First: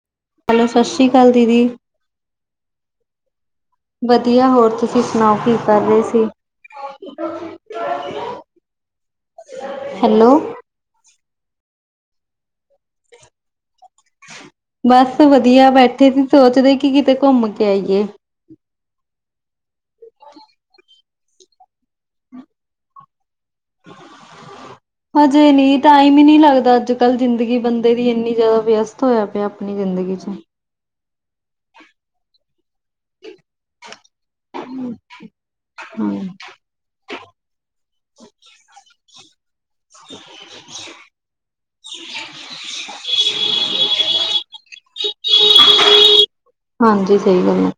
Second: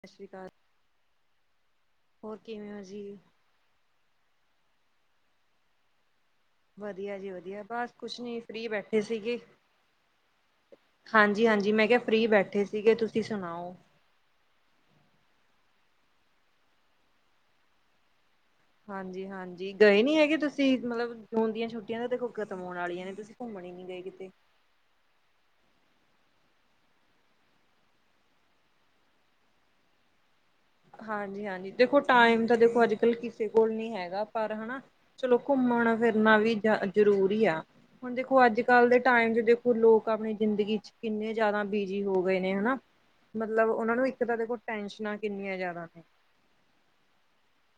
ਸਤਿ ਸ਼੍ਰੀ ਅਕਾਲ ਹੈਲੋ ਸਤਿ ਸ਼੍ਰੀ ਅਕਾਲ ਦੀਦੀ। ਹੋਰ ਕਿਵੇਂ ਹੋ ਜੀ। ਵਧੀਆ ਹੋਰ ਤੁਸੀਂ ਸੁਣਾਓ ਕੀ ਕਰ ਰਹੇ ਸੀ। ਵਧੀਆ ਜੀ ਵਧੀਆ, ਬਸ ਕੁਛ ਨੀ ਫ੍ਰਰੀ ਬੈਠੇ ਸੀਗੇ। ਹੈਲੋ ਹਾਂਜੀ ਹਾਂਜੀ, ਮੈਂ ਕਿਆ ਫ੍ਰਰੀ ਬੈਠੇ ਸੀਗੇ, ਤੁਸੀਂ ਸੁਣਾਓ। ਬਸ ਵਧੀਆ ਬੈਠੇ ਸੀ ਸੋਚਦੇ ਕਿ ਕਿਤੇ ਘੁੰਮ ਕੇ ਆਈਏ। ਹਾਂਜੀ ਹਾਂਜੀ, ਗਏ ਨੀ ਹੈਗੇ ਤੁਸੀਂ ਮਤਲਬ ਜੂਨ ਦੀਆਂ ਛੁੱਟੀਆਂ ਤਾਂ ਦੇਖੋ ਖ਼ਤਮ ਹੋਣ ਵਾਲੀਆਂ ਨੇ ਤੁਸੀਂ ਘੁੰਮਣ ਹੀ ਨੀ ਗਏ ਕਿਤੇ ਹਜੇ ਨਈਂ ਟਾਈਮ ਈ ਨਈਂ ਲੱਗਦਾ, ਅੱਜ-ਕੱਲ ਜ਼ਿੰਦਗੀ ਬੰਦੇ ਦੀ ਇੰਨੀ ਜ਼ਿਆਦਾ ਵਿਅਸਤ ਹੋਇਆ ਪਿਆ ਆਪਣੀ ਜ਼ਿੰਦਗੀ ਚ। ਹਾਂਜੀ ਹਾਂਜੀ, ਦੇਖੋ ਟਾਈਮ ਤਾਂ ਦੇਖੋ ਅੱਜ-ਕੱਲ ਕਿਸੇ ਕੋਲ ਨੀ ਹੈਗਾ। ਪਰ ਹਨਾ, ਚਲੋ ਘੁੰਮਣ ਹਮ ਫਿਰਨਾ ਵੀ ਜ ਜ਼ਰੂਰੀ ਆ। ਹੁਣ ਦੇਖੋ ਅੱਜ-ਕੱਲ੍ਹ ਦੇ ਟਾਈਮ ਚ ਦੇਖੋ ਲੋਕ ਆਪਣੀ ਜ਼ਿੰਦਗੀ ਚ ਕਿੰਨੇ ਜ਼ਿਆਦਾ ਬਿਜੀ ਹੋ ਗਏ ਨੇ ਹਨਾ। ਮਤਲਬ ਉਹਨਾਂ ਨੂੰ ਇੱਕ ਤਾਂ ਦੇਖੋ ਟੈਂਨਸ਼ਨਾਂ ਹਾਂਜੀ ਸਹੀ ਗੱਲ ਐ।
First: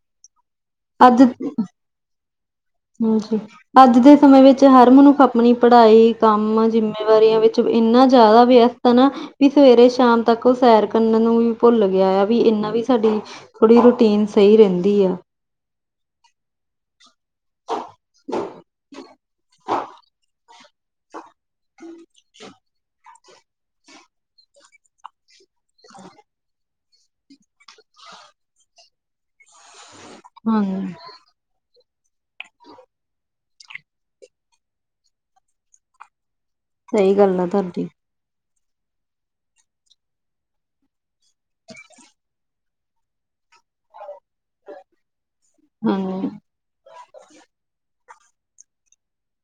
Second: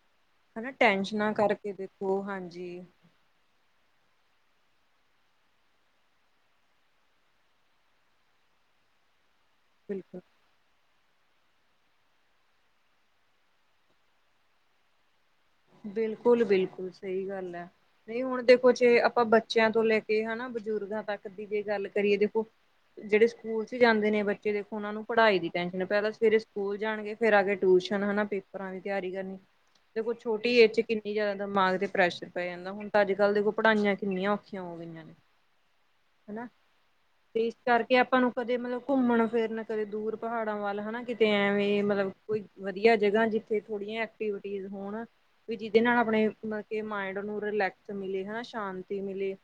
ਹਨਾ ਟੈਨਸ਼ਨਾਂ ਕਰਕੇ ਦੇਖੋ, ਹਾਂਜੀ। ਹਾਂਜੀ। ਅੱਜ ਦੇ ਸਮੇਂ ਵਿੱਚ ਹਰ ਮਨੁੱਖ ਆਪਣੀ ਪੜ੍ਹਾਈ ਕੰਮ ਜਿੰਮੇਵਾਰੀਆਂ ਵਿੱਚ ਇੰਨਾ ਜ਼ਿਆਦਾ ਵਿਅਸ ਤ ਨਾ ਵੀ ਸਵੇਰੇ ਬਿਲਕੁਲ ਸ਼ਾਮ ਤੱਕ ਦੇਖੋ ਸੈਰ ਕਰਨ ਨੂੰ ਵੀ ਭੁੱਲ ਗਿਆ ਆ ਵੀ ਇਹਨਾ ਵੀ ਸਾਡੀ ਥੋੜ੍ਹੀ ਰੂਟੀਨ ਸਹੀ ਰਹਿੰਦੀ ਆ। ਬਿਲਕੁਲ ਬਿਲਕੁਲ। ਸਹੀ ਗੱਲ ਐ, ਨਈਂ ਹੁਣ ਦੇਖੋ ਜੇ ਆਪਾਂ ਬੱਚਿਆਂ ਤੋਂ ਲੈ ਕੇ ਹਨਾ ਬਜ਼ੁਰਗਾਂ ਤੱਕ ਦੀ ਜੇ ਗੱਲ ਕਰੀਏ ਦੇਖੋ ਜਿਹੜੇ ਸਕੂਲ ਚ ਜਾਂਦੇ ਨੇ ਬੱਚੇ ਦੇਖੋ ਉਹਨਾਂ ਨੂੰ ਪੜ੍ਹਾਈ ਦੀ ਟੇਨਸ਼ਨ ਪਹਿਲਾਂ ਸਵੇਰੇ ਸਕੂਲ ਜਾਣਗੇ ਫਿਰ ਆ ਕੇ ਟਊਸ਼ਨ ਹਨਾਂ ਪੇਪਰਾਂ ਦੀ ਤਿਆਰੀ ਕਰਨੀ। ਦੇਖੋ [inaudible] ਛੋਟੀ ਏਜ ਚ ਕਿੰਨੀ ਜ਼ਿਆਦਾ ਦਿਮਾਗ ਤੇ ਪ੍ਰੈਸ਼ਰ ਪੈ ਜਾਂਦਾ ਹੁਣ ਤਾਂ ਅੱਜ-ਕੱਲ ਦੇਖੋ ਪੜ੍ਹਾਈਆਂ ਕਿੰਨੀਆਂ ਔਖੀਆਂ ਹੋ ਗਈਆਂ ਨੇ। ਹਨਾਂ ਸਹੀ ਗੱਲ ਤੇ ਆ ਇਸ ਤੁਹਾਡੀ ਕਰਕੇ ਆਪਾਂ ਨੂੰ ਕਦੇ ਮਤਲਬ ਘੁੰਮਣ-ਫਿਰਨ, ਕਦੇ ਦੂਰ ਪਹਾੜਾਂ ਵੱਲ ਹਨਾਂ ਕਿਤੇ ਐਵੇਂ ਮਤਲਬ ਕੋਈ ਵਧੀਆ ਜਗ੍ਹਾ ਜਿੱਥੇ ਥੋੜੀਆਂ ਐਕਟੀਵਿਟੀਸ ਹੋਣ ਵੀ ਜਿਹਦੇ ਨਾਲ ਆਪਣੇ ਹਾਂਜੀ, ਮਤਲਬ ਕਿ ਮਾਇੰਡ ਨੂੰ ਰਿਲੈਕਸ ਮਿਲੇ, ਹਨਾਂ ਸ਼ਾਂਤੀ ਮਿਲੇ।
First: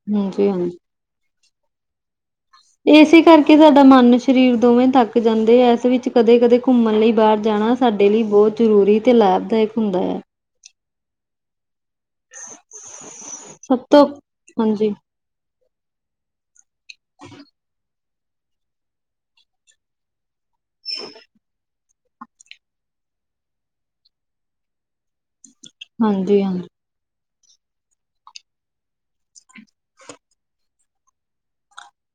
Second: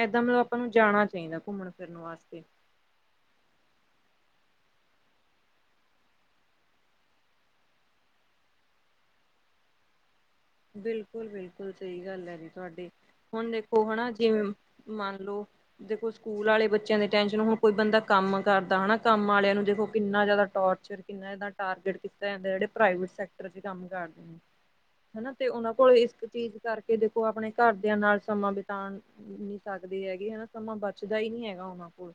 ਏਦਾਂ ਮਤਲਬ ਹਾਂਜੀ ਆਪਾਂ ਨੂੰ ਹਾਂਜੀ। ਜਾਣਾ ਚਾਈਦਾ ਘੁੰਮਣ-ਫਿਰਨ ਵਾਸਤੇ। ਇਸੇ ਕਰਕੇ ਸਾਡਾ ਮਨ ਸਰੀਰ ਦੋਵੇਂ ਤੱਕ ਜਾਂਦੇ ਏ ਇਸ ਵਿੱਚ ਕਦੇ-ਕਦੇ ਘੁੰਮਣ ਲਈ ਬਾਹਰ ਜਾਣਾ। ਸਾਡੇ ਲਈ ਬੋਤ ਜ਼ਰੂਰੀ ਤੇ ਲਾਭਦਾਇਕ ਹੁੰਦਾ ਐ। ਬਿਲਕੁਲ। ਬਿਲਕੁਲ ਬਿਲਕੁਲ ਸਹੀ ਗੱਲ ਐ ਜੀ ਤੁਹਾਡੀ ਹੁਣ ਦੇਖੋ ਸਭ ਤੋਂ ਹਨਾ ਜਿਵੇਂ ਹਾਂਜੀ, ਮੰਨ ਲਓ ਦੇਖੋ ਸਕੂਲ ਵਾਲੇ ਬੱਚਿਆਂ ਦੇ ਟੈਸ਼ਨ ਹੁਣ ਕੋਈ ਬੰਦਾ ਕੰਮ ਕਰਦਾ ਹਨਾ, ਕੰਮ ਵਾਲਿਆਂ ਨੂੰ ਦੇਖੋ ਕਿੰਨਾ ਜ਼ਿਆਦਾ ਟੋਰਚਰ ਕਿਨਾਂ ਜਿਆਦਾ ਟਾਰਗੇਟ ਕੀਤਾ ਜਾਂਦਾ ਜਿਹੜੇ ਪ੍ਰਾਈਵੇਟ ਸੈਕਟਰ ਚ ਕੰਮ ਕਰਦੇ ਨੇ। ਹੈਨਾ ਤੇ ਉਹਨਾਂ ਕੋਲ ਇਸ ਹਾਂਜੀ, ਚੀਜ਼ ਹਾਂਜੀ। ਕਰਕੇ ਦੇਖੋ ਆਪਣੇ ਘਰਦਿਆਂ ਨਾਲ ਸਮਾਂ ਬਿਤਾਣ ਨੀ ਸਕਦੇ ਹੈਗੇ ਹੈਨਾਂ, ਸਮਾਂ ਬਚਦਾ ਈ ਨ੍ਹੀਂ ਹੈਗਾ ਉਹਨਾਂ ਕੋਲ।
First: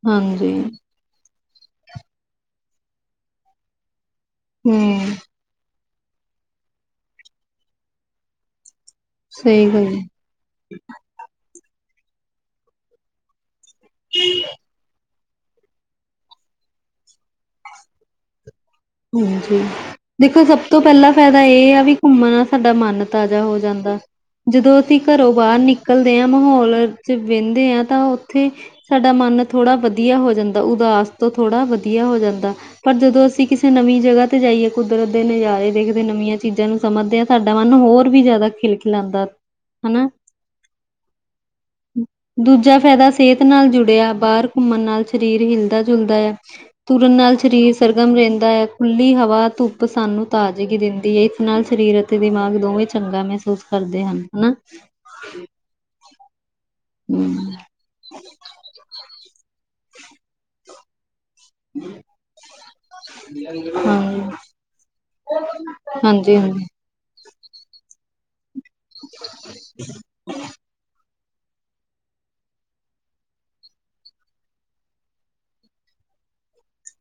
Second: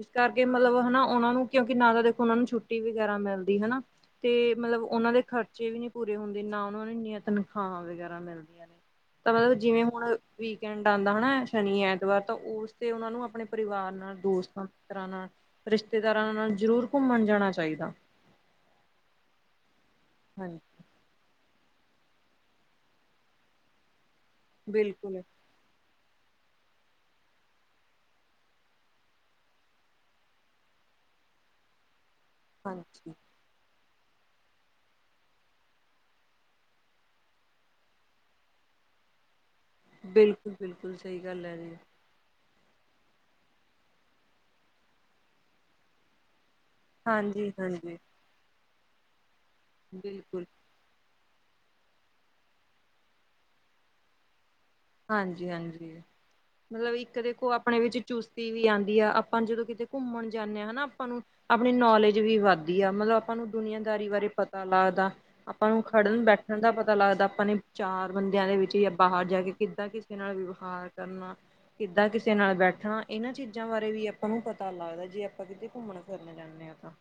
ਇਸ ਕਰਕੇ ਹਾਂਜੀ, ਮਤਲਬ ਉਨਾ ਉਹਨਾਂ ਨੂੰ ਕਿਉਂਕਿ ਨਾ ਤਾਂ ਦੇਖੋ ਉਨਾਂ ਨੂੰ ਛੁੱਟੀ ਵਗੈਰਾ ਮਿਲਦੀ ਹੈ ਨਾ। ਤੇ ਮਤਲਬ ਹੂੰ, ਉਹਨਾਂ ਦੇ ਖਰਚੇ ਵੀ ਨੀ ਪੂਰੇ ਹੁੰਦੇ ਨਾ ਉਹਨਾਂ ਨੀ ਤਨਖਾਹਾਂ ਵਗੈਰਾ ਮਿਲਦੀਆਂ ਨੇ, ਤਾਂ ਮਤਲਬ ਸਹੀ ਜਿਵੇਂ ਗੱਲ। ਹੁਣ ਵੀਕਐਂਡ ਆਉਂਦਾ ਹੈ ਨਾ ਸ਼ਨੀ-ਐਤਵਾਰ ਤਾਂ ਉਸ ਤੇ ਉਹਨਾਂ ਨੂੰ ਆਪਣੇ ਪਰਿਵਾਰ ਨਾਲ ਦੋਸਤਾਂ ਮਿੱਤਰਾਂ ਨਾਲ ਰਿਸ਼ਤੇਦਾਰਾਂ ਨਾਲ ਜ਼ਰੂਰ ਘੁੰਮਣ ਜਾਣਾ ਚਾਹੀਦਾ। ਹਾਂਜੀ, ਦੇਖੋ ਹਾਂਜੀ ਸਭ ਤੋਂ ਪਹਿਲਾਂ ਫਾਇਦਾ ਇਹ ਆ ਵੀ ਘੁੰਮਣ ਦਾ ਸਾਡਾ ਮਨ ਤਾਜ਼ਾ ਹੋ ਜਾਂਦਾ, ਜਦੋਂ ਅਸੀਂ ਬਿਲਕੁਲ ਘਰੋਂ ਬਾਹਰ ਨਿਕਲ ਨਿਕਲਦੇ ਆ ਮਾਹੌਲ ਚ ਵਹਿੰਦੇ ਆ ਤਾਂ ਉੱਥੇ ਸਾਡਾ ਮਨ ਥੋੜਾ ਵਧੀਆ ਹੋ ਜਾਂਦਾ ਉਦਾਸ ਤੋਂ ਥੋੜ੍ਹਾ ਵਧੀਆ ਹੋ ਜਾਂਦਾ, ਪਰ ਹਾਂਜੀ ਜਦੋਂ ਅਸੀਂ ਕਿਸੇ ਨਵੀਂ ਜਗ੍ਹਾ ਤੇ ਜਾਈਏ ਕੁਦਰਤ ਦੇ ਨਜ਼ਾਰੇ ਦੇਖਦੇ ਨਵੀਆਂ ਚੀਜ਼ਾਂ ਨੂੰ ਸਮਝਦੇ ਹਾਂ ਸਾਡਾ ਮਨ ਹੋਰ ਵੀ ਜ਼ਿਆਦਾ ਖਿਲ ਲ ਜਾਦਾ। ਬਿਲਕੁਲ-ਬਿਲਕੁਲ ਸਹੀ ਗੱਲ ਹੈ ਜੀ। ਦੂਜਾ ਫਾਇਦਾ ਸਿਹਤ ਨਾਲ ਜੁੜਿਆ ਬਾਹਰ ਘੁੰਮਣ ਨਾਲ ਸਰੀਰ ਹਿਲਦਾ ਜੁਲਦਾ ਆ ਤੁਰਨ ਨਾਲ ਸਰੀਰ ਹਾਂਜੀ-ਹਾਂਜੀ, ਸਰਗਮ ਰਹਿੰਦਾ ਐ, ਖੁੱਲੀ ਹਵਾ, ਧੁੱਪ ਸਾਨੂੰ ਬਿਲਕੁਲ ਤਾਜ਼ਗੀ ਦਿੰਦੀ ਏ ਨਾਲ ਸਰੀਰ ਅਤੇ ਦਿਮਾਗ ਦੋਵੇਂ ਚੰਗਾ ਮਹਿਸੂਸ ਕਰਦੇ ਹਨ ਹੈਨ। ਹਾਂਜੀ-ਹਾਂਜੀ, ਮਤਲਬ ਇੱਕ ਦੇਖੋ ਹਮ, ਆਪਣੇ ਵਿੱਚ ਚੁਸਤੀ ਵੀ ਆਉਂਦੀ ਆ ਆਪ ਹਨ ਜੀ ਜਦੋਂ ਕਿਤੇ ਘੁੰਮਣ ਜਾਂਦੇ ਹਾਂ ਹੈਨਾ ਆਪਾਂ ਨੂੰ ਆਪਣੀ ਨੌਲੇਜ ਵੀ ਵੱਧਦੀ ਆ ਮਤਲਬ ਆਪਾਂ ਨੂੰ ਦੁਨੀਆਂਦਾਰੀ ਬਾਰੇ ਹਾਂਜੀ ਪਤਾ ਲੱਗਦਾ। ਆਪਾਂ ਨੂੰ ਖੜਨ ਹਾਂਜੀ ਬੈਠਣ ਹਾਂਜੀ ਦਾ ਪਤਾ ਲੱਗਦਾ ਆਪਾਂ ਨੇ ਚਾਰ ਬੰਦਿਆਂ ਦੇ ਵਿੱਚ ਜਾਂ ਬਾਹਰ ਜਾ ਕੇ ਕਿੱਦਾਂ ਕਿਸ ਨਾਲ ਵਿਵਹਾਰ ਕਰਨਾ ਕਿੱਦਾਂ ਕਿਸੇ ਨਾਲ ਬੈਠਣਾ ਇਹਨਾਂ ਚੀਜ਼ਾਂ ਬਾਰੇ ਵੀ ਆਪਾਂ ਨੂੰ ਪਤਾ ਲੱਗਦਾ ਜੇ ਆਪਾਂ ਕਿਤੇ ਘੁੰਮਣ ਫਿਰਨ ਜਾਂਦੇ। ਆ ਤਾ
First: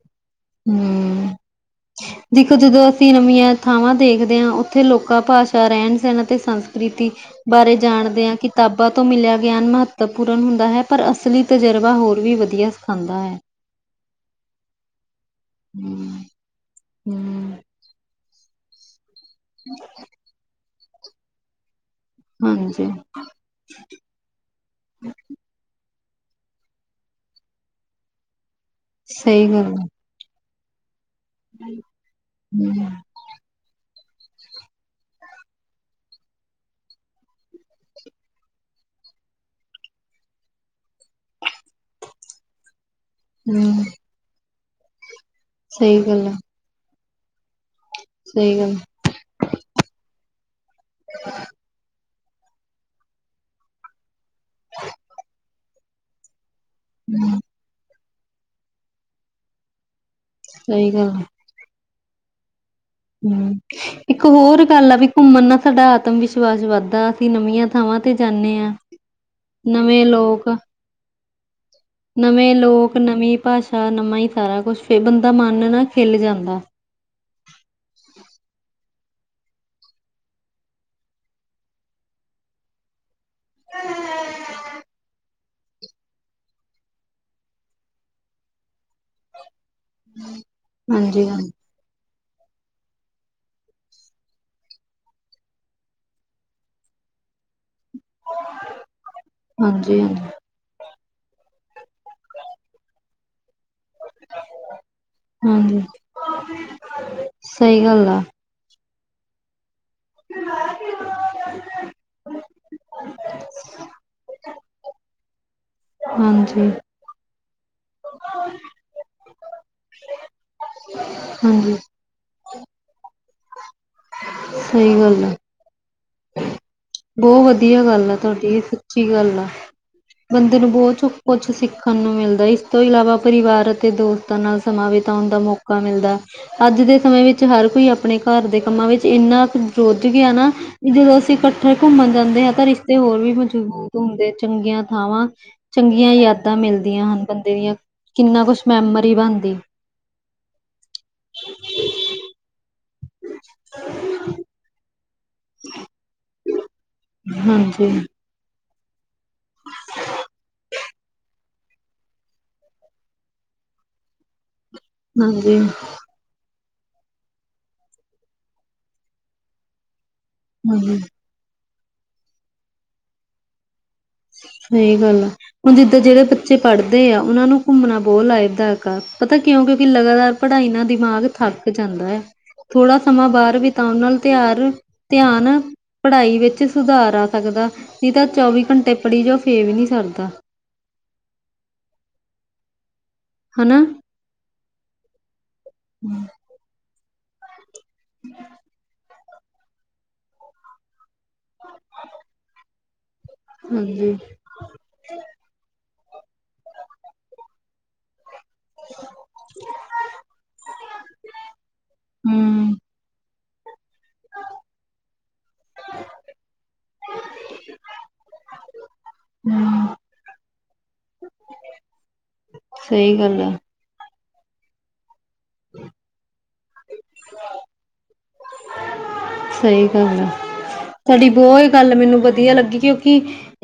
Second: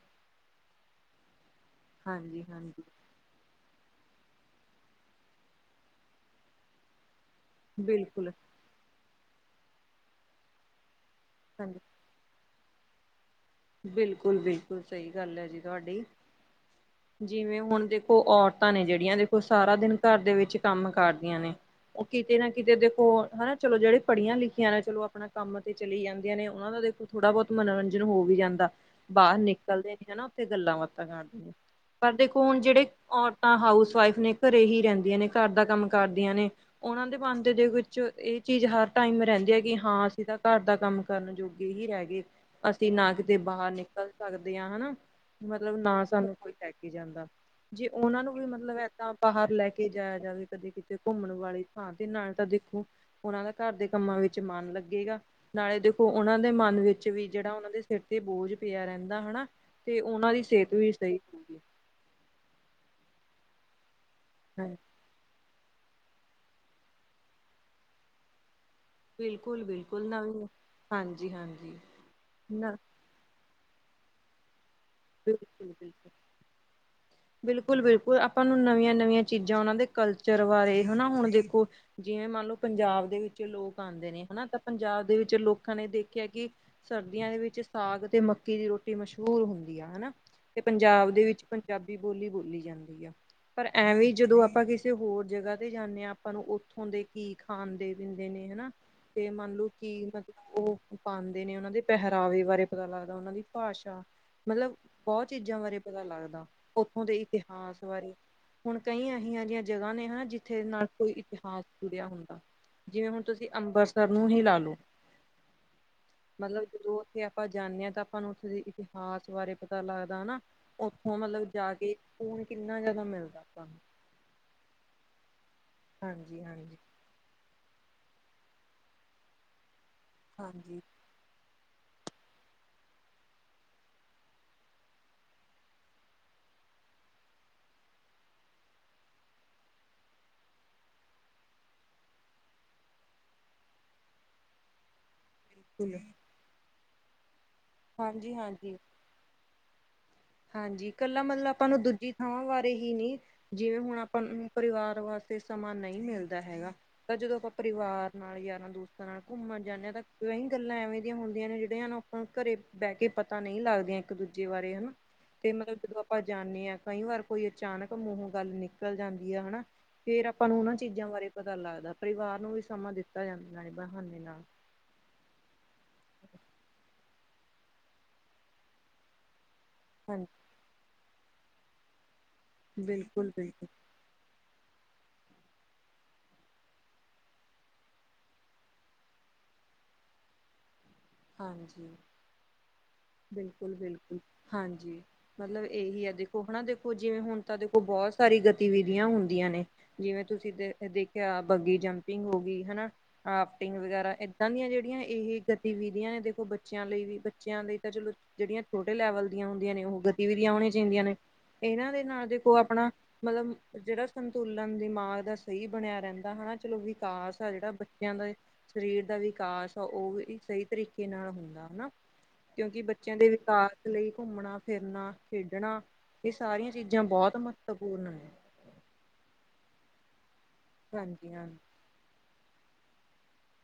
ਹੂੰ, ਦੇਖੋ ਜਦੋਂ ਹਾਂਜੀ-ਹਾਂਜੀ, ਆ ਨਵੀਆਂ ਥਾਵਾਂ ਦੇਖਦੇ ਆ ਉੱਥੇ ਲੋਕਾਂ ਭਾਸ਼ਾ ਰਹਿਣ- ਸਹਿਣ ਅਤੇ ਸੰਸਕ੍ਰਿਤੀ ਬਾਰੇ ਜਾਣਦੇ ਬਿਲਕੁਲ ਆ ਕਿਤਾਬਾਂ ਤੋਂ ਮਿਲਿਆ ਗਿਆਨ ਮਹੱਤਵਪੂਰਨ ਹੁੰਦਾ ਹੈ ਪਰ ਅਸਲੀ ਹਾਂਜੀ, ਤਜਰਬਾ ਹੋਰ ਵੀ ਵਧੀਆ ਸਿਖਾਉਂਦਾ ਐ। ਬਿਲਕੁਲ-ਬਿਲਕੁਲ ਸਹੀ ਗੱਲ ਹੈ ਜੀ ਤੁਹਾਡੀ। [inaudible] ਹਮ ਜਿਵੇਂ ਹੁਣ ਦੇਖੋ ਔਰਤਾਂ ਨੇ ਜਿਹੜੀਆਂ ਦੇਖੋ ਸਾਰਾ ਦਿਨ ਘਰ ਦੇ ਵਿੱਚ ਕੰਮ ਕਰਦੀਆਂ ਨੇ। ਉਹ ਕਿਤੇ ਨਾ ਕਿਤੇ ਹਾਂਜੀ ਦੇਖੋ ਹੈਨਾ ਚਲੋ ਜਿਹੜੇ ਪੜ੍ਹੀਆਂ ਲਿਖੀਆਂ ਨੇ ਚਲੋ ਆਪਣਾ ਕੰਮ ਤੇ ਚਲੀ ਜਾਂਦੀਆਂ ਨੇ ਉਹਨਾਂ ਦਾ ਦੇਖੋ ਥੋੜ੍ਹਾ ਬਹੁਤ ਮਨੋਰੰਜਨ ਹੋ ਵੀ ਜਾਂਦਾ। ਬਾਹਰ ਸਹੀ ਗੱਲ ਆ ਨਿਕਲਦੇ ਨੇ ਹੈਨਾ ਉੱਥੇ ਗੱਲਾਂ ਬਾਤਾਂ ਕਰਦੇ ਨੇ ਪਰ ਦੇਖੋ ਹੁਣ ਜਿਹੜੇ ਹੂੰ ਔਰਤਾਂ ਹਾਊਸ ਵਈਫ ਨੇ ਘਰੇ ਹੀ ਰਹਿੰਦੀਆਂ ਨੇ ਘਰ ਦਾ ਕੰਮ ਕਰਦੀਆਂ ਨੇ ਉਹਨਾਂ ਦੇ ਮਨ ਦੇ ਵਿੱਚ ਇਹ ਚੀਜ਼ ਹਰ ਟਾਈਮ ਰਹਿੰਦੀ ਹੈ ਕਿ ਹਾਂ ਅਸੀਂ ਤਾਂ ਘਰ ਦਾ ਕੰਮ ਕਰਨ ਜੋਗੇ ਹੀ ਰਹਿ ਗਏ, ਅਸੀਂ ਨਾ ਕਿ ਦੇ ਬਾਹਰ ਹੂੰ ਨਿਕਲ ਸਕਦੇ ਆ ਹੈਨਾ, ਮਤਲਬ ਸਹੀ ਨਾ ਗੱਲ ਆ ਸਾਨੂੰ ਕੋਈ ਲੈਕੇ ਜਾਂਦਾ। ਜੇ ਉਹਨਾਂ ਨੂੰ ਵੀ ਸਹੀ ਗੱਲ ਮਤਲਬ ਇੱਦਾਂ ਬਾਹਰ ਲੈ ਕੇ ਜਾਇਆ ਜਾਵੇ ਕਦੇ ਕਿਤੇ ਘੁੰਮਣ ਵਾਲੀ ਹਾਂ ਤੇ ਨਾਲ ਤਾਂ ਦੇਖੋ ਉਹਨਾਂ ਦਾ ਘਰ ਦੇ ਕੰਮਾਂ ਵਿੱਚ ਮਨ ਲੱਗੇਗਾ। ਨਾਲੇ ਦੇਖੋ ਉਹਨਾਂ ਦੇ ਮਨ ਵਿੱਚ ਵੀ ਜਿਹੜਾ ਉਹਨਾਂ ਦੇ ਸਿਰ ਤੇ ਬੋਝ ਪਿਆ ਰਹਿੰਦਾ ਹੈਨਾ। ਤੇ ਉਹਨਾਂ ਦੀ ਸਿਹਤ ਵੀ ਗੱਲ ਸਹੀ ਆ ਹੁੰਦੀ ਹੈ। ਹੂੰ, ਇੱਕ ਹੋਰ ਹਾਂਜੀ ਗੱਲ ਆ ਵੀ ਘੁੰਮਣ ਨਾਲ ਸਾਡਾ ਆਤਮ ਵਿਸ਼ਵਾਸ ਵੱਧਦਾ ਅਸੀਂ ਨਵੀਆਂ ਥਾਵਾਂ ਤੇ ਜਾਂਦੇ ਆ। ਬਿਲਕੁਲ-ਬਿਲਕੁਲ ਨਵੀਂ, ਹਾਂਜੀ-ਹਾਂਜੀ। ਨਵੇਂ ਲੋਕ ਨਵੀਂ ਭਾਸ਼ਾ ਨਵਾਂ ਹੀ ਸਾਰਾ ਕੁਛ ਫੇ ਬੰਦਾ ਬਿਲਕੁਲ ਮਨ ਨਾ ਬਿਲਕੁਲ ਖਿਲ ਜਾਂਦਾ। ਬਿਲਕੁਲ-ਬਿਲਕੁਲ ਆਪਾਂ ਨੂੰ ਨਵੀਆਂ- ਨਵੀਆਂ ਚੀਜ਼ਾਂ ਉਹਨਾਂ ਦੇ ਕਲਚਰ ਬਾਰੇ ਹੈਨਾ ਹੁਣ ਦੇਖੋ ਜਿਵੇਂ ਮੰਨ ਲਓ ਪੰਜਾਬ ਦੇ ਵਿੱਚ ਲੋਕ ਆਂਦੇ ਨੇ ਹਨਾ ਤਾਂ ਪੰਜਾਬ ਦੇ ਵਿੱਚ ਲੋਕ ਅੱਖਾਂ ਨੇ ਦੇਖਿਆ ਕਿ ਸਰਦੀਆਂ ਦੇ ਵਿੱਚ ਸਾਗ ਤੇ ਮੱਕੀ ਦੀ ਰੋਟੀ ਮਸ਼ਹੂਰ ਹੁੰਦੀ ਆ ਹੈਨਾ ਤੇ ਪੰਜਾਬ ਦੇ ਹਾਂਜੀ ਹਾਂਜੀ ਵਿੱਚ ਪੰਜਾਬੀ ਬੋਲੀ-ਬੋਲੀ ਜਾਂਦੀ ਆ ਪਰ ਐਵੇਂ ਜਦੋਂ ਆਪਾਂ ਕਿਸੇ ਹੋਰ ਜਗ੍ਹਾ ਤੇ ਜਾਂਦੇ ਹਾਂ ਆਪਾਂ ਨੂੰ ਉੱਥੋਂ ਦੇ ਕੀ ਖਾਣ ਦੇ। ਦਿੰਦੇ ਨੇ ਹਨਾ ਤੇ ਮੰਨ ਲਓ ਹਾਂਜੀ ਕਿ ਹਾਂਜੀ ਮਤਲਬ ਉਹ ਪਾਂਦੇ ਨੇ ਉਹਨਾਂ ਦੇ ਪਹਿਰਾਵੇ ਬਾਰੇ ਪਤਾ ਲੱਗਦਾ ਉਹਨਾਂ ਦੀ ਭਾਸ਼ਾ। ਮਤਲਬ ਬੋਤ ਚੀਜ਼ਾਂ ਬਾਰੇ ਹਾਂਜੀ ਪਤਾ ਲੱਗਦਾ ਉੱਥੋਂ ਦੇ ਇਤਿਹਾਸ ਸਹੀ ਗੱਲ ਬਾਰੇ। ਆ ਹੁਣ ਕਈ ਇਹੀਆਂ ਜਿਹੀਆਂ ਜਗ੍ਹਾ ਨੇ ਹੈ ਜਿੱਥੇ ਨਾਲ ਕੋਈ ਇਤਿਹਾਸ ਜੁੜਿਆ ਹੁੰਦਾ। ਜਿਵੇਂ ਹੁਣ ਤੁਸੀਂ ਅੰਬਰਸਰ ਨੂੰ ਹੀ ਲਾ ਲਓ ਮਤਲਬ ਹਾਂਜੀ ਜਦੋਂ ਜੇ ਆਪਾਂ ਜਾਂਦੇ ਹਾਂ ਤਾਂ ਆਪਾਂ ਨੂੰ ਉੱਥੇ ਦੇ ਇਤਿਹਾਸ ਬਾਰੇ ਪਤਾ ਲੱਗਦਾ ਹਨਾ ਉੱਥੋਂ ਮਤਲਬ ਜਾ ਹਾਂਜੀ ਕੇ ਸ ਕੂਨ ਕਿੰਨਾ ਜ਼ਿਆਦਾ ਮਿਲਦਾ ਆਪਾਂ ਨੂੰ ਸਹੀ ਗੱਲ ਆ। ਹਾਂਜੀ, ਹਾਂਜੀ। ਬੋਤ ਵਧੀਆ ਗੱਲ ਆ ਤੁਹਾਡੀ। ਇਹ ਸੱਚੀ ਗੱਲ ਆ ਬੰਦੇ ਨੂੰ ਹਾਂਜੀ ਬੋਤ ਸਕੂ ਕੁਛ ਸਿੱਖਣ ਨੂੰ ਮਿਲਦਾ ਇਸ ਤੋਂ ਇਲਾਵਾ ਪਰਿਵਾਰ ਅਤੇ ਦੋਸਤਾਂ ਨਾਲ ਸਮਾਂ ਬਿਤਾਣ ਦਾ ਮੌਕਾ ਮਿਲਦਾ। ਅੱਜ ਦੇ ਸਮੇਂ ਵਿੱਚ ਹਰ ਕੋਈ ਆਪਣੇ ਘਰ ਦੇ ਕੰਮਾਂ ਵਿੱਚ ਇੰਨਾ ਕੁ ਰੁੱਝ ਗਿਆ ਨਾ ਵੀ ਜਦੋਂ ਅਸੀਂ ਜਦੋਂ ਘੁੰਮਣ ਜਾਂਦੇ ਆ ਤਾਂ ਰਿਸ਼ਤੇ ਹੋਰ ਵੀ ਮਜਬੂਤ ਹੁੰਦੇ ਚੰਗੀਆਂ ਥਾਵਾਂ ਬਿਲ ਚੰਗੀਆਂ ਯਾਦਾ ਤਾਂ ਮਿਲਦੀਆਂ ਹਨ ਬੰਦੇ ਦੀਆਂ ਕਿੰਨਾ ਕੁਛ ਹਾਂਜੀ-ਹਾਂਜੀ ਮੈਮੋਰੀ ਬਣਦੀ। ਹਾਂਜੀ ਇਕੱਲਾ ਮਤਲਬ ਆਪਾਂ ਨੂੰ ਦੂਜੀ ਥਾਵਾਂ ਬਾਰੇ ਹੀ ਨੀ ਜਿਵੇਂ ਹੁਣ ਆਪਾਂ ਨੂੰ ਪਰਿਵਾਰ ਵਾਸਤੇ ਤੇ ਸਮਾਂ ਨਹੀਂ ਮਿਲਦਾ ਹੈਗਾ ਤਾਂ ਜਦੋਂ ਆਪਾਂ ਹਾਂਜੀ ਪਰਿਵਾਰ ਨਾਲ ਯਾਰਾਂ ਦੋਸ ਨਾਲ ਘੁੰਮਣ ਜਾਂਦੇ ਹਾਂ ਤਾਂ ਵਹੀ ਗੱਲਾਂ ਐਵੇਂ ਦੀਆਂ ਹੁੰਦੀਆਂ ਨੇ ਜੇੜੀਆਂ ਨੂੰ ਘਰੇ ਬੈ ਕੇ ਪਤਾ ਨਹੀਂ ਲੱਗਦੀਆਂ ਇੱਕ ਦੂਜੇ ਬਾਰੇ ਹਨਾ ਤੇ ਹਾਂਜੀ ਮਤਲਬ ਜਦੋਂ ਆਪਾਂ ਜਾਂਦੇ ਹਾਂ। ਕਈ ਵਾਰ ਕੋਈ ਅਚਾਨਕ ਮੂੰਹੋ ਗੱਲ ਨਿਕਲ ਜਾਂਦੀ ਆ ਹਨਾ ਫੇਰ ਆਪਾਂ ਨੂੰ ਉਹਨਾਂ ਹਾਂਜੀ ਚੀਜ਼ਾਂ ਬਾਰੇ ਪਤਾ ਲੱਗਦਾ ਪਰਿਵਾਰ ਨੂੰ ਵੀ ਸਮਾਂ ਦਿੱਤਾ ਜਾਂਦਾ ਬਹਾਨੇ ਨਾਲ। ਸਹੀ ਗੱਲ ਆ। ਹੁਣ ਜਿੱਦਾਂ ਜੇੜੇ ਬੱਚੇ ਪੜ੍ਹਦੇ ਆ ਉਹਨਾਂ ਨੂੰ ਘੁੰਮਣਾ ਬੋਤ ਲਾਬਦਾਏਕ ਆ ਹੈ ਪਤਾ ਕਿਉਂ? ਕਿਉਕਿ ਲਗਾਤਾਰ ਹਾਂਜੀ ਪੜ੍ਹਾਈ ਨਾਲ ਦਿਮਾਗ ਥੱਕ ਜਾਂਦਾ ਏ। ਥੋੜਾ ਸਮਾਂ ਬਿਲਕੁਲ ਬਾਰ ਬਿਲਕੁਲ ਬਿਤਾਣ ਨਾਲ ਤਿਆਰ ਧਿਆਨ ਪੜ੍ਹਾਈ ਵਿੱਚ ਸੁਧਾਰ ਆ ਸਕਦਾ। ਨਹੀਂ ਤਾਂ ਚੌਵੀ ਘੰਟੇ ਕੜੀ ਜੋ ਫੇ ਵੀ ਨਹੀਂ ਸਰਦਾ। ਹਾਂਜੀ। ਬਿਲਕੁਲ, ਹਨਾ ਬਿਲਕੁਲ। ਹਾਂਜੀ। ਮਤਲਬ ਇਹੀ ਹੈ ਦੇਖੋ ਹਨ ਨਾ ਦੇਖੋ। ਜਿਵੇਂ ਹੁਣ ਤਾਂ ਦੇਖੋ ਬੋਤ ਸਾਰੀ ਗਤੀਵਿਧੀਆਂ ਹੁੰਦੀਆਂ ਨੇ। ਜਿਵੇਂ ਤੁਸੀਂ ਦੇ ਦੇਖਿਆ ਬੱਗੀ ਜੰਪਿੰਗ ਹੋ ਗਈ ਹਨਾ। ਆਫਟਿੰਗ ਵਗੈਰਾ ਹਾਂਜੀ ਇੱਦਾਂ ਦੀਆਂ ਜੇੜੀਆਂ ਇਹ ਗਤੀਵਿਧੀਆਂ ਨੇ ਦੇਖੋ ਬੱਚਿਆਂ ਲਈ ਵੀ ਬੱਚਿਆਂ ਦੇ ਚਲੋ। ਜਿਹੜੀਆਂ ਛੋਟੇ ਲੈਵਲ ਦੀਆਂ ਹੁੰਦੀਆਂ ਨੇ ਉਹ ਗਤੀਵਿਧੀਆਂ ਹੋਣੀਆਂ ਚਾਹੀਦੀਆਂ ਨੇ ਇਹਨਾਂ ਦੇ ਨਾਲ ਦੇਖੋ ਹੂੰ ਆਪਣਾ ਮਤਲਬ ਜੇੜਾ ਸੰਤੁਲਨ ਦਿਮਾਗ ਦਾ ਸਹੀ ਬਣਿਆ ਰੈਂਦਾ ਹਨਾ ਚਲੋ ਵਿਕਾਸ ਆ ਜੇੜਾ ਬੱਚਿਆਂ ਦਾ। ਸਰੀਰ ਦਾ ਵਿਕਾਸ ਆ ਹੂੰ ਉਹ ਵੀ ਸਹੀ ਤਰੀਕੇ ਨਾਲ ਹੁੰਦਾ ਹਨਾ। ਕਿਉਂਕਿ ਬੱਚਿਆਂ ਸਹੀ ਦੇ ਗੱਲ ਆ ਵਿਕਾਸ ਲਈ ਘੁੰਮਣਾ ਫਿਰਨਾ ਖੇਡਣਾ ਇਹ ਸਾਰੀਆਂ ਚੀਜ਼ਾਂ ਚੀਜ਼ਾਂ ਬੋਤ ਮਹੱਤਵਪੂਰਨ ਨੇ। ਸਹੀ ਗੱਲ ਆ ਤਾਡੀ ਹਾਂਜੀ ਹਾਂਜੀ ਬੋਤ ਗੱਲ ਮੈਨੂੰ ਵਧੀਆ ਲੱਗੀ ਕਿਉਂਕਿ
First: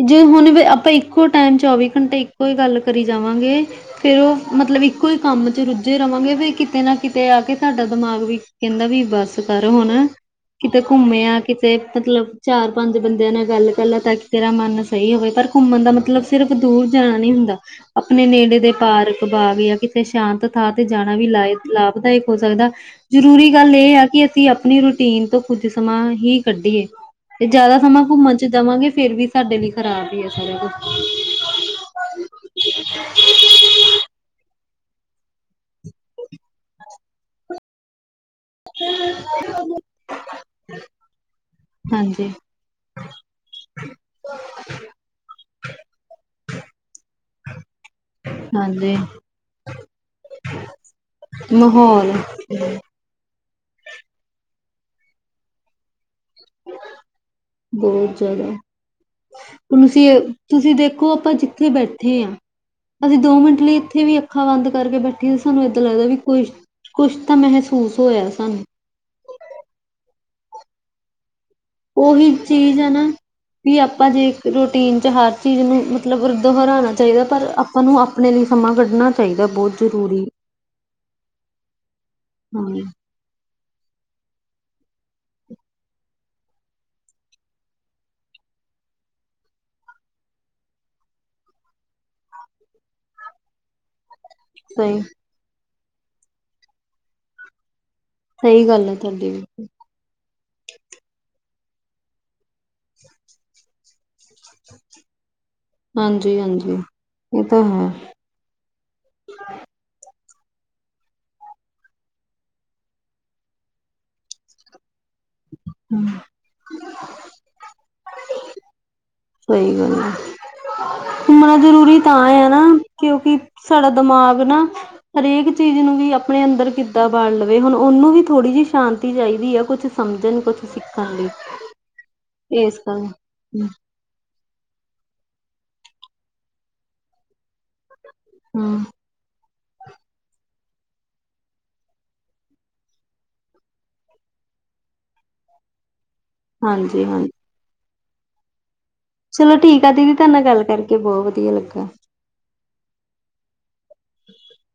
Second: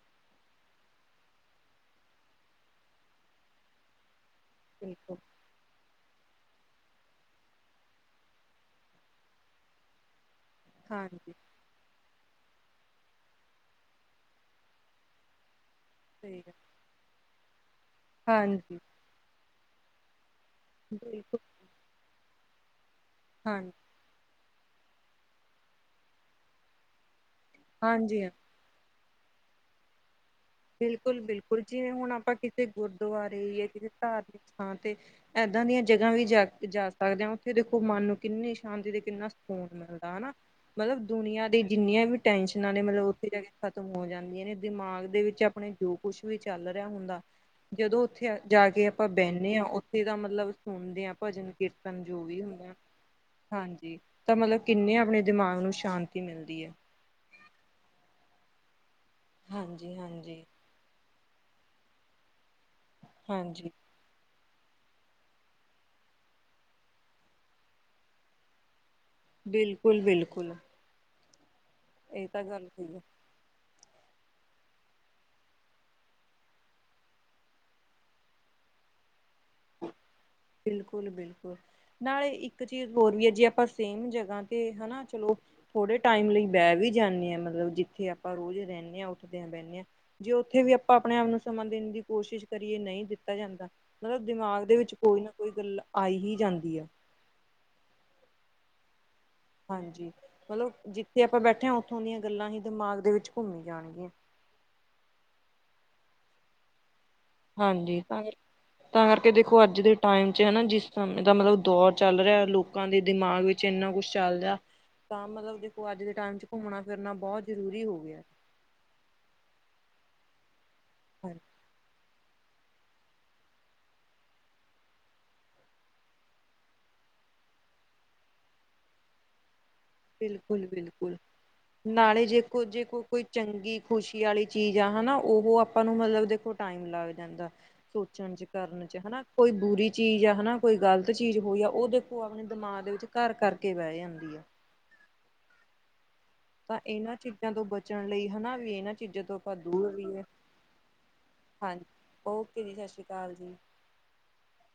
ਜੇ ਹੁਣ ਆਪਾਂ ਇੱਕੋ ਟਾਈਮ ਚੌਵੀ ਘੰਟੇ ਇੱਕੋ ਹੀ ਗੱਲ ਕਰੀ ਜਾਵਾਂਗੇ। ਫੇਿਰ ਉਹ ਮਤਲਬ ਇੱਕੋ ਹੀ ਬਿਲਕੁਲ ਕੰਮ ਚ ਰੁੱਝੇ ਰਹਾਂਗੇ ਫਿਰ ਕਿਤੇ ਨਾ ਕਿਤੇ ਆ ਕੇ- ਤੁਡਾ ਦਿਮਾਗ ਵੀ ਕਹਿੰਦਾ ਵੀ ਬਸ ਕਰ ਹੁਣ, ਕਿਤੇ ਘੁੰਮੇ ਹਾਂਜੀ ਆ ਕਿ ਤੇ ਮਤਲਬ ਚਾਰ- ਪੰਜ ਬੰਦਿਆਂ ਨਾਲ ਗੱਲ ਕਰ ਲੈ ਤਾਂ ਤੇਰਾ ਮਨ ਸਹੀ ਹੋਵੇ ਪਰ ਘੁੰਮਣ ਦਾ ਮਤਲ ਮਤਲਬ ਸਹੀ ਸਿਰਫ਼ ਗੱਲ ਦੂਰ ਜਾਣਾ ਨੀ ਹੁੰਦਾ। ਆਪਣੇ ਨੇੜੇ ਦੇ ਹਾਂਜੀ ਪਾਰਕ, ਬਾਗ ਜਾਂ ਤੇ ਸ਼ਾਂਤ ਥਾਂ ਤੇ ਜਾਣਾ ਵੀ ਬਿਲਕੁਲ ਲਾ ਲਾਭਦਾਇਕ ਹੋ ਸਕਦਾ। ਜਰੂਰੀ ਹਾਂਜੀ ਗੱਲ ਇਹ ਹੈ ਕਿ ਅਸੀਂ ਆਪਣੀ ਰੂਟੀਨ ਤੋਂ ਕੁੱਝ ਸਮਾਂ ਹੀ ਕੱਢੀਏ। ਤੇ ਜ਼ਿਆਦਾ ਸਮਾਂ ਹਾਂਜੀ ਹਾਂਜੀ ਘੁੰਮਣ ਚ' ਦੇਵਾਂਗੇ, ਫੇਰ ਵੀ ਸਾਡੇ ਲਈ ਖਰਾਬ ਹੀ ਆ। ਬਿਲਕੁਲ- ਬਿਲਕੁਲ। ਜਿਵੇਂ ਹੁਣ ਆਪਾਂ ਕਿਸੇ ਗੁਰਦੁਆਰੇ ਯਾ ਕਿਸੇ ਧਾਰਮਿਕ ਥਾਂ ਤੇ ਇਏਦਾਂ ਦੀਆਂ ਜਗ੍ਹਾ ਵੀ ਜਾ- ਜਾ ਸਕਦੇ ਹਾਂ ਉੱਥੇ ਦੇਖੋ ਮਨ ਕਿੰਨੀ ਸ਼ਾਂਤੀ ਤੇ ਕਿੰਨਾ ਸਕੂਨ ਮਿਲਦਾ ਹਨਾ। ਮਤਲਬ ਦੁਨੀਆਂ ਦੇ ਜਿੰਨੀਆਂ ਵੀ ਹਾਂਜੀ, ਟੈਨਸ਼ਨਾਂ ਨੇ ਮਤਲਬ ਉੱਥੇ ਜਾ ਕੇ ਖ਼ਤਮ ਹੋ ਜਾਂਦੀਆਂ ਨੇ ਦਿਮਾਗ ਦੇ ਵਿੱਚ ਆਪਣੇ ਜੋ ਕੁਛ ਵੀ ਚੱਲ ਰਿਹਾ ਹੁੰਦਾ। ਜਦੋਂ ਉੱਥੇ ਜਾ ਕੇ ਹਾਂਜੀ ਆਪਾਂ ਬਹਿੰਦੇ ਹਾਂ ਉੱਥੇ ਦਾ ਮਤਲਬ ਸੁਣਦੇ ਹਾਂ, ਭਜਨ, ਕੀਰਤਨ ਮਾਹੌਲ ਜੋ ਵੀ ਹੁੰਦਾ। ਹਾਂਜੀ। ਤਾਂ ਮਤਲਬ ਕਿੰਨੇ ਆਪਣੇ ਦਿਮਾਗ ਨੂੰ ਸ਼ਾਂਤੀ ਮਿਲਦੀ ਹੈ। ਬਹੁਤ ਜ਼ਿਆਦਾ। ਹੁਣ ਤੁਸੀਂ ਹਾਂਜੀ-ਹਾਂਜੀ, ਤੁਸੀਂ ਦੇਖੋ ਆਪਾਂ ਜ ਉੱਥੇ ਬੈਠੇ ਹਾਂ। ਅਸੀਂ ਦੋ ਮਿੰਟ ਹਾਂਜੀ ਲਈ ਉੱਥੇ ਵੀ ਅੱਖਾਂ ਬੰਦ ਕਰਕੇ ਬੈਠੀ ਤੇ ਸਾਨੂੰ ਏਦਾਂ ਲੱਗਦਾ ਵੀ ਕੁਛ- ਕੁਛ ਤਾਂ ਮਹਿਸੂਸ ਹੋਇਆ ਸਾਨੂੰ। ਬਿਲਕੁਲ- ਬਿਲਕੁਲ। ਉਹੀ ਚੀਜ਼ ਹੈ ਨਾ। ਵੀ ਆਪਾਂ ਜੇ ਰੂਟੀਨ ਚ' ਹਰ ਚੀਜ਼ ਨੂੰ ਮਤਲਬ ਦੁਹਰਾਉਣਾ ਚਾਹੀਦਾ। ਪਰ ਸਾਨੂੰ ਆਪਣੇ ਲਈ ਸਮਾਂ ਕੱਢਣਾ ਚਾਹੀਦਾ ਬਹੁਤ ਜ਼ਰੂਰੀ। ਬਿਲਕੁਲ- ਬਿਲਕੁਲ। ਨਾਲੇ ਇੱਕ ਹਾਂ ਚੀਜ਼ ਹੋਰ ਵੀ ਹੈ ਜੇ ਆਪਾਂ ਸੇਮ ਜਗ੍ਹਾ ਤੇ ਹਨਾ। ਚਲੋ ਥੋੜ੍ਹੇ ਟਾਈਮ ਲਈ ਬਹਿ ਵੀ ਜਾਂਦੇ ਆਂ ਮਤਲਬ ਜਿੱਥੇ ਆਪਾਂ ਰੋਜ਼ ਰਹਿੰਦੇ ਹਾਂ ਉੱਠਦੇ ਹਾਂ, ਬਹਿੰਦੇ ਹਾਂ। ਜੇ ਉੱਥੇ ਵੀ ਆਪਾਂ ਆਪਣੇ ਆਪ ਨੂੰ ਸਮਾਂ ਦੇਣ ਦੀ ਕੋਸ਼ਿਸ਼ ਕਰੀਏ ਨਹੀਂ ਦਿੱਤਾ ਜਾਂਦਾ। ਮਤਲਬ ਦਿਮਾਗ ਦੇ ਵਿੱਚ ਸਹੀ ਕੋਈ ਨਾ ਕੋਈ ਗੱਲ ਆਈ ਹੀ ਜਾਂਦੀ ਆ। ਸਹੀ ਗੱਲ ਹੈ ਤੁਹਾਡੀ ਵੀ। ਹਾਂਜੀ। ਮਤਲਬ ਜਿੱਥੇ ਆਪਾਂ ਬੈਠੇ ਹਾਂ ਉੱਥੋਂ ਦੀਆਂ ਗੱਲਾਂ ਹੀ ਦਿਮਾਗ ਦੇ ਵਿੱਚ ਘੁੰਮੀ ਜਾਣਗੀਆਂ। ਹਾਂਜੀ- ਹਾਂਜੀ। ਇਹ ਤਾਂ ਹੈ ਹਾਂਜੀ। ਤਾਂ ਤਾਂ ਕਰਕੇ ਦੇਖੋ ਅੱਜ ਦੇ ਟਾਈਮ ਚ' ਹਨਾ ਜਿਸ ਸਮੇਂ ਦਾ ਮਤਲਬ ਦੌਰ ਚੱਲ ਰਿਹਾ ਲੋਕਾਂ ਦੇ ਦਿਮਾਗ ਵਿੱਚ ਇੰਨਾ ਕੁਛ ਚੱਲਦਾ। ਤਾਂ ਮਤਲਬ ਦੇਖੋ ਅੱਜ ਦੇ ਟਾਈਮ ਚ' ਘੁੰਮਣਾ- ਫਿਰਨਾ ਬਹੁਤ ਜ਼ਰੂਰੀ ਹੋ ਗਿਆ। ਸਹੀ ਗੱਲ। ਹਾਂਜੀ ਮ ਜ਼ਰੂਰੀ ਤਾਂ ਹੈ ਨਾ, ਕਿਉਂਕਿ ਸਾਡਾ ਦਿਮਾਗ ਨਾ। ਹਰੇਕ ਚੀਜ਼ ਨੂੰ ਵੀ ਆਪਣੇ ਅੰਦਰ ਕਿੱਦਾਂ ਬਣ ਲਵੇ ਹੁਣ ਉਹਨੂੰ ਵੀ ਥੋੜ੍ਹੀ ਜਿਹੀ ਸ਼ਾਂਤੀ ਚਾਹੀਦੀ ਹੈ ਕੁਛ। ਸਮਝਣ ਕੁਛ ਬਿਲਕੁਲ- ਸਿੱਖਣ ਬਿਲਕੁਲ। ਲਈ ਨਾਲੇ ਜੇ ਕੋੋ ਇਸ ਜੇ ਕੋਈ ਕੋਈ ਕਰਕੇ ਚੰਗੀ ਖੁਸ਼ੀ ਵਾਲੀ ਚੀਜ਼ ਆ ਹਨਾ। ਉਹ ਆਪਾਂ ਨੂੰ ਮਤਲਬ ਦੇਖੋ ਟਾਈਮ ਲੱਗ ਜਾਂਦਾ। ਸੋਚਣ ਚ' ਹਮ ਕਰਨ ਚ' ਹਨਾ ਕੋਈ ਬੁਰੀ ਚੀਜ਼ ਆ ਹਨਾ। ਕੋਈ ਗ਼ਲਤ ਚੀਜ਼ ਹੋਈ ਆ ਉਹ ਦੇਖੋ ਆਪਣੇ ਦਿਮਾਗ ਦੇ ਵਿੱਚ ਘਰ ਕਰਕੇ ਬਹਿ ਜਾਂਦੀ ਆ। ਤਾਂ ਹਾਂਜੀ ਇਹਨਾਂ ਹਾਂਜੀ ਚੀਜ਼ਾਂ ਤੋਂ ਬਚਣ ਲਈ ਹਨਾ ਵੀ ਇਹਨਾਂ ਚੀਜ਼ਾਂ ਤੋਂ ਚਲੋ ਆਪਾਂ ਠੀਕ ਆ ਦੂਰ ਦੀਦੀ ਰਹੀਏ ਤੁਹਾਡੇ ਨਾਲ ਗੱਲ ਕਰਕੇ ਬਹੁਤ ਵਧੀਆ ਹਾਂਜੀ ਲੱਗਾ। ਓਕੇ ਜੀ ਸਤਿ ਸ਼੍ਰੀ ਅਕਾਲ ਜੀ। ਹ [inaudible]